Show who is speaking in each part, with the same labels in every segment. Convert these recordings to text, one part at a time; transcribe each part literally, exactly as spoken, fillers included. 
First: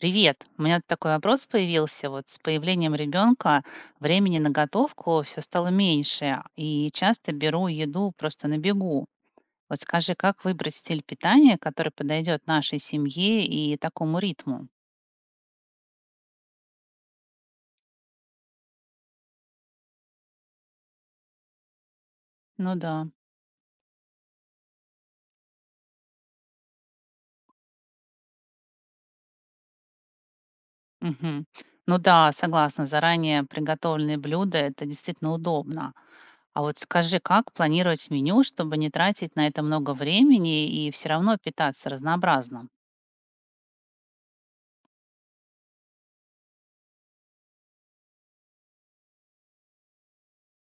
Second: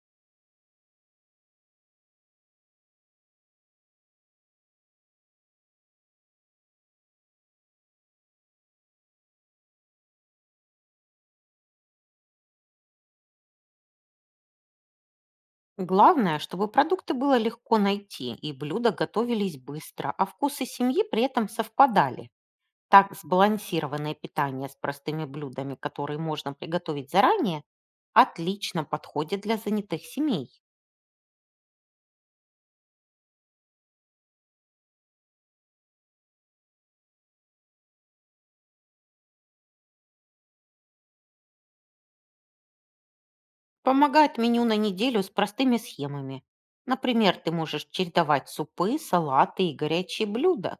Speaker 1: Привет. У меня тут такой вопрос появился. Вот с появлением ребенка времени на готовку все стало меньше, и часто беру еду просто на бегу. Вот скажи, как выбрать стиль питания, который подойдет нашей семье и такому ритму?
Speaker 2: Главное, чтобы продукты было легко найти, и блюда готовились быстро, а вкусы семьи при этом совпадали.
Speaker 1: Ну да.
Speaker 2: Так сбалансированное питание с простыми блюдами, которые можно приготовить заранее, отлично подходит для занятых семей.
Speaker 1: Мгм. Ну да, согласна, заранее приготовленные блюда это действительно удобно. А вот скажи, как планировать меню, чтобы не тратить на это много времени и все равно питаться разнообразно?
Speaker 2: Помогает меню на неделю с простыми схемами. Например, ты можешь чередовать супы, салаты и горячие блюда.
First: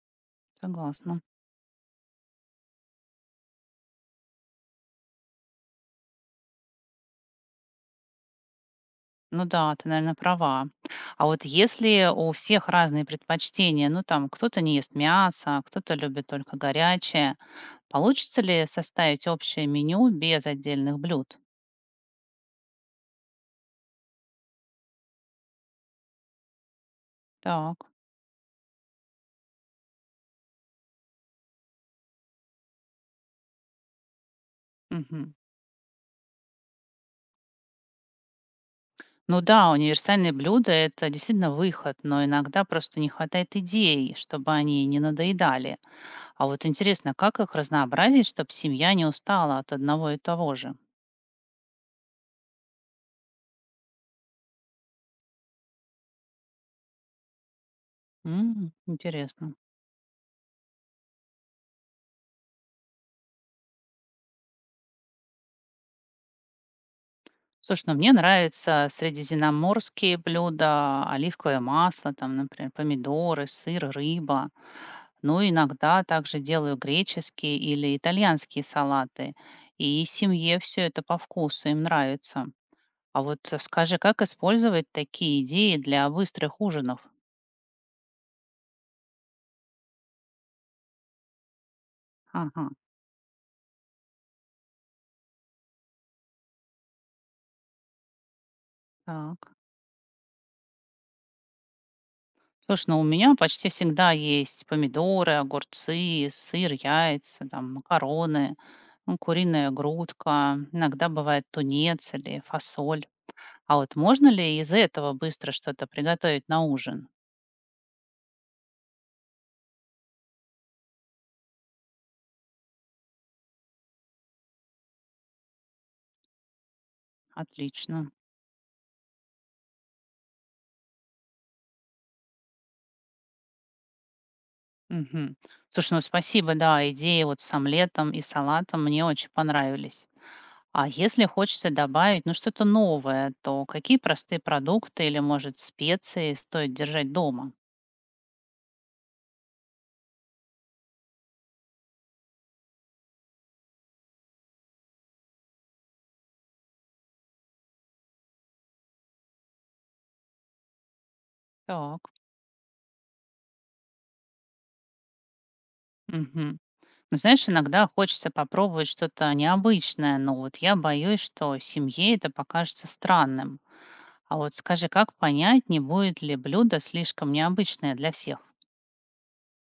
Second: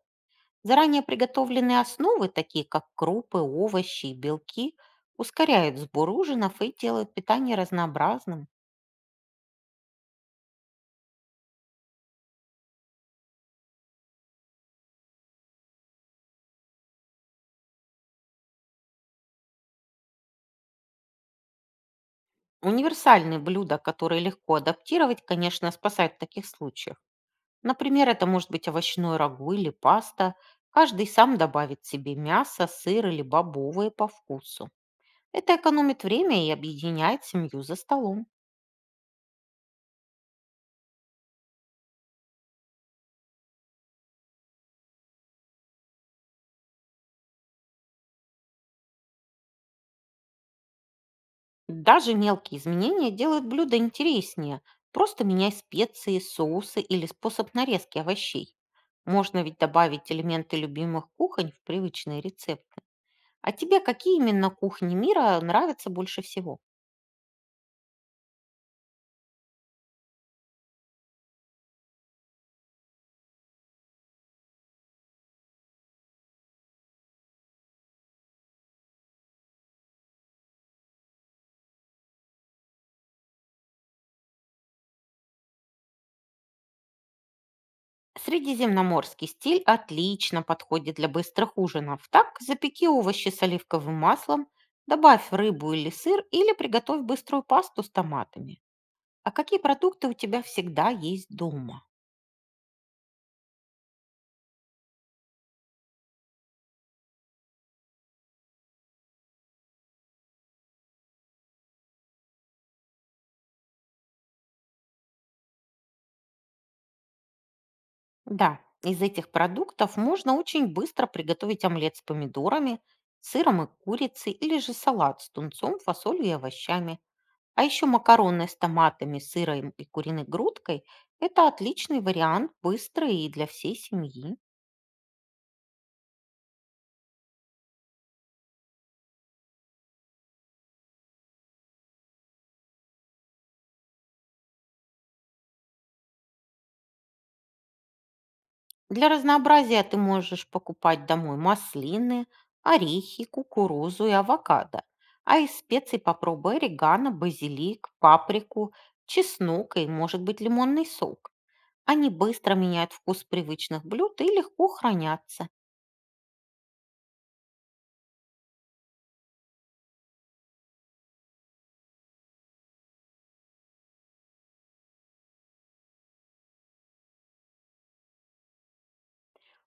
Speaker 2: Заранее
Speaker 1: Согласна.
Speaker 2: приготовленные основы, такие как крупы, овощи и белки, ускоряют сбор ужинов и делают питание разнообразным.
Speaker 1: Ну да, ты, наверное, права. А вот если у всех разные предпочтения, ну там кто-то не ест мясо, кто-то любит только горячее, получится ли составить общее меню без отдельных блюд?
Speaker 2: Универсальные блюда, которые легко адаптировать, конечно, спасают в таких случаях.
Speaker 1: Так.
Speaker 2: Например, это может быть овощной рагу или паста. Каждый сам добавит себе мясо, сыр или бобовые по вкусу.
Speaker 1: Мгм.
Speaker 2: Это экономит время и объединяет семью за столом.
Speaker 1: Ну да, универсальные блюда — это действительно выход, но иногда просто не хватает идей, чтобы они не надоедали. А вот интересно, как их разнообразить, чтобы семья не устала от одного и того же?
Speaker 2: Даже мелкие изменения делают блюдо интереснее. Просто меняй специи, соусы или способ нарезки овощей.
Speaker 1: М,
Speaker 2: Можно
Speaker 1: интересно.
Speaker 2: ведь добавить элементы любимых кухонь в привычный рецепт. А тебе какие именно кухни мира нравятся больше всего?
Speaker 1: Слушай, ну мне нравятся средиземноморские блюда, оливковое масло, там, например, помидоры, сыр, рыба. Ну, иногда также делаю греческие или итальянские салаты. И семье все это по вкусу, им нравится. А вот э, скажи, как использовать такие идеи для быстрых ужинов?
Speaker 2: Средиземноморский стиль отлично подходит для быстрых ужинов. Так,
Speaker 1: Ага,
Speaker 2: запеки овощи с оливковым маслом, добавь рыбу или сыр, или приготовь быструю пасту с томатами. А
Speaker 1: так.
Speaker 2: какие продукты у тебя всегда есть дома?
Speaker 1: Слушай, ну у меня почти всегда есть помидоры, огурцы, сыр, яйца, там, макароны, ну, куриная грудка, иногда бывает тунец или фасоль. А вот можно ли из этого быстро что-то приготовить на ужин?
Speaker 2: Да, из этих продуктов можно очень быстро приготовить омлет с помидорами, сыром и курицей, или же салат с тунцом, фасолью и овощами. А еще
Speaker 1: Отлично.
Speaker 2: макароны с томатами, сыром и куриной грудкой– это отличный вариант, быстрый и для всей семьи.
Speaker 1: Мгм. Слушай, ну спасибо, да, идеи вот с омлетом и салатом мне очень понравились. А если хочется добавить, ну, что-то новое, то какие простые продукты или, может, специи стоит держать дома?
Speaker 2: Для разнообразия ты можешь покупать домой маслины, орехи, кукурузу и авокадо. А из специй попробуй орегано, базилик, паприку, чеснок и, может быть, лимонный сок.
Speaker 1: Так.
Speaker 2: Они быстро меняют вкус привычных блюд и легко хранятся.
Speaker 1: Мгм. Ну, знаешь, иногда хочется попробовать что-то необычное, но вот я боюсь, что семье это покажется странным. А вот скажи, как понять, не будет ли блюдо слишком необычное для всех?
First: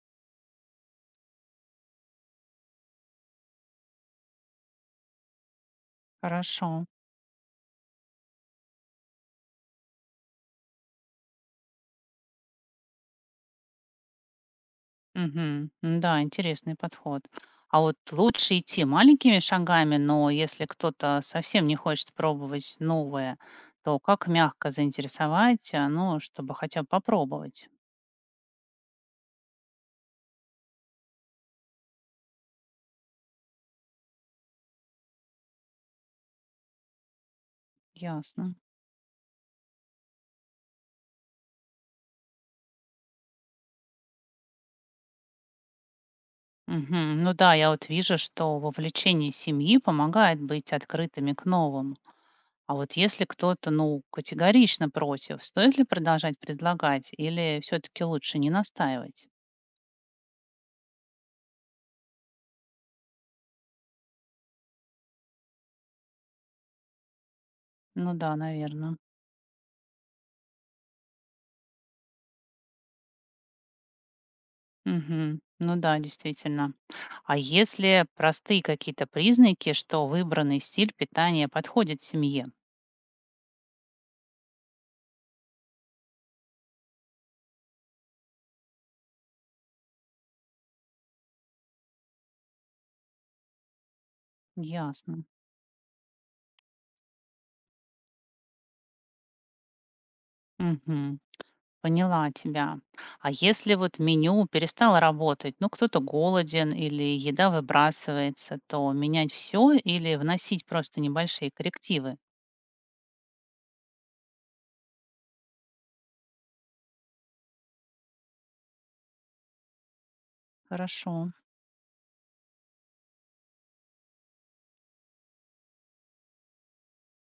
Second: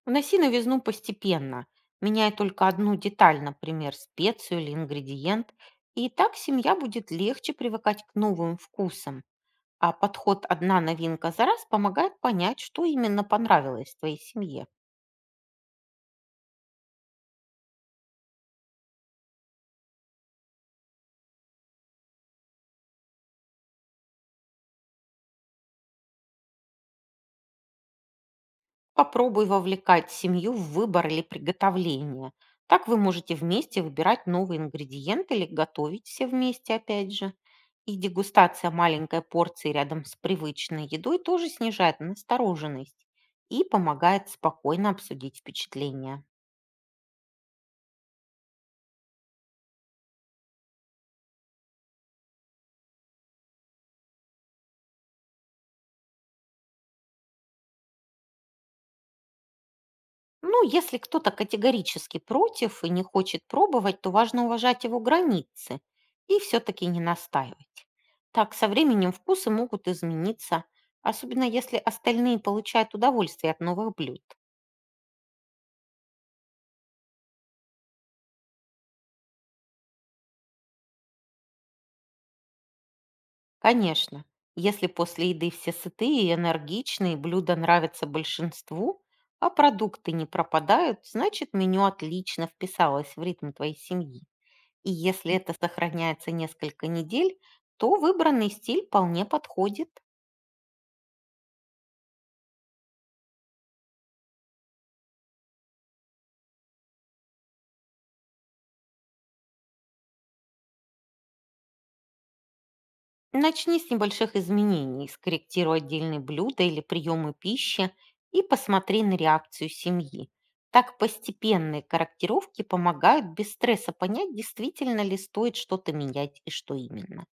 Speaker 2: Уноси новизну постепенно, меняя только одну деталь, например, специю или ингредиент, и так
Speaker 1: Хорошо.
Speaker 2: семья будет легче привыкать к новым вкусам. А подход «одна новинка за раз» помогает понять, что именно понравилось твоей семье.
Speaker 1: Мгм. Ну да, интересный подход. А вот лучше идти маленькими шагами, но если кто-то совсем не хочет пробовать новое, то как мягко заинтересовать, а, ну, чтобы хотя бы попробовать?
Speaker 2: Попробуй вовлекать семью в выбор или приготовление. Так вы можете вместе выбирать новые ингредиенты или готовить все вместе опять же. И
Speaker 1: Ясно.
Speaker 2: дегустация маленькой порции рядом с привычной едой тоже снижает настороженность и помогает спокойно обсудить впечатления.
Speaker 1: Мгм. Ну да, я вот вижу, что вовлечение семьи помогает быть открытыми к новому. А вот если кто-то, ну, категорично против, стоит ли продолжать предлагать или все-таки лучше не настаивать?
Speaker 2: Ну, если кто-то категорически против и не хочет пробовать, то важно уважать его границы и все-таки не настаивать.
Speaker 1: Ну да,
Speaker 2: Так со
Speaker 1: наверное.
Speaker 2: временем вкусы могут измениться, особенно если остальные получают удовольствие от новых блюд.
Speaker 1: Ну да, действительно. А если простые какие-то признаки, что выбранный стиль питания подходит семье?
Speaker 2: Конечно, если после еды все сытые и энергичные, блюда нравятся большинству, а продукты не пропадают, значит меню отлично вписалось в ритм твоей семьи. И
Speaker 1: Ясно.
Speaker 2: если это сохраняется несколько недель, то выбранный стиль вполне подходит.
Speaker 1: Мгм. Поняла тебя. А если вот меню перестало работать, ну кто-то голоден или еда выбрасывается, то менять все или вносить просто небольшие коррективы?
Speaker 2: Начни с небольших изменений, скорректируй отдельные блюда или приемы пищи и посмотри на реакцию семьи. Так
Speaker 1: Хорошо.
Speaker 2: постепенные корректировки помогают без стресса понять, действительно ли стоит что-то менять и что именно.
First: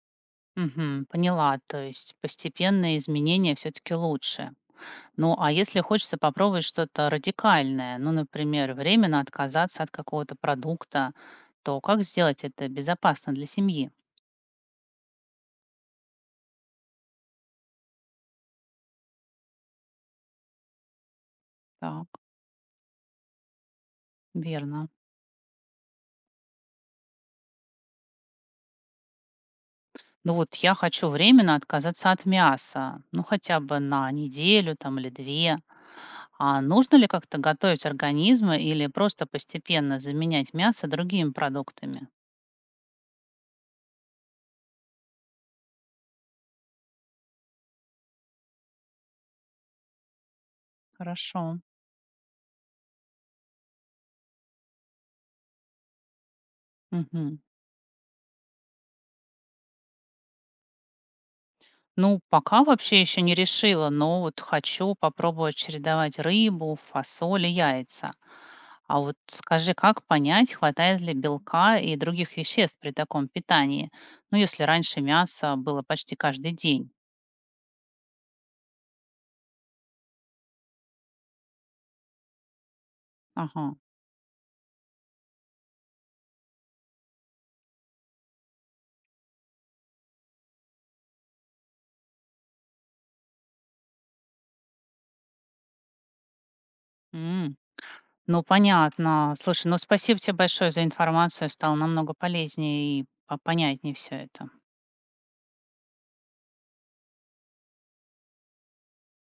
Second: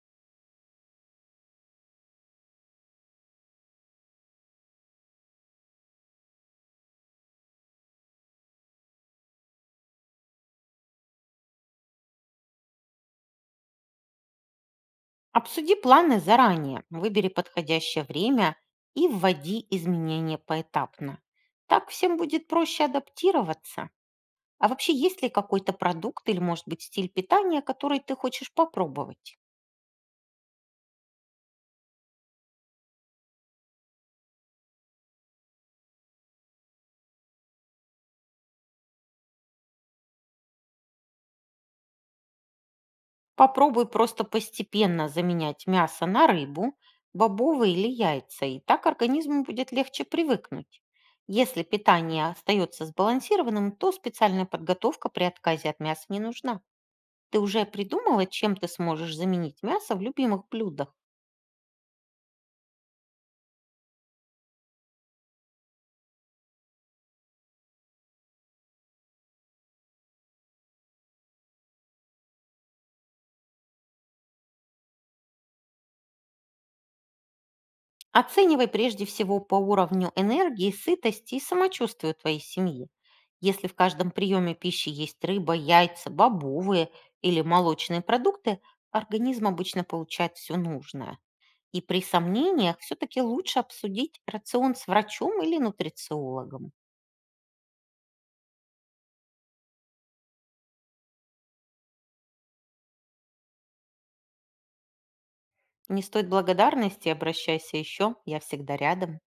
Speaker 1: Мгм, поняла, то есть постепенные изменения все-таки лучше. Ну а если хочется попробовать что-то радикальное, ну, например, временно отказаться от какого-то продукта, то как сделать это безопасно для семьи?
Speaker 2: Обсуди планы заранее, выбери подходящее время и вводи изменения поэтапно. Так
Speaker 1: Так,
Speaker 2: всем будет проще адаптироваться. А
Speaker 1: верно.
Speaker 2: вообще, есть ли какой-то продукт или, может быть, стиль питания, который ты хочешь попробовать?
Speaker 1: Ну вот я хочу временно отказаться от мяса, ну хотя бы на неделю там или две. А нужно ли как-то готовить организмы или просто постепенно заменять мясо другими продуктами?
Speaker 2: Попробуй просто постепенно заменять мясо на рыбу, бобовые или яйца, и так организму будет легче привыкнуть.
Speaker 1: Хорошо.
Speaker 2: Если питание остается сбалансированным, то специальная подготовка при отказе от мяса не нужна.
Speaker 1: Мгм.
Speaker 2: Ты уже придумала, чем ты сможешь заменить мясо в любимых блюдах?
Speaker 1: Ну, пока вообще еще не решила, но вот хочу попробовать чередовать рыбу, фасоль и яйца. А вот скажи, как понять, хватает ли белка и других веществ при таком питании? Ну, если раньше мясо было почти каждый день.
Speaker 2: Оценивай прежде всего по уровню энергии, сытости и самочувствию твоей семьи. Если в
Speaker 1: Ага.
Speaker 2: каждом приеме пищи есть рыба, яйца, бобовые или молочные продукты, организм обычно получает все нужное. И при сомнениях все-таки лучше обсудить рацион с врачом или нутрициологом.
Speaker 1: М. Ну, понятно. Слушай, ну спасибо тебе большое за информацию. Стало намного полезнее и по- понятнее все это.
Speaker 2: Не стоит благодарности, обращайся еще, я всегда рядом.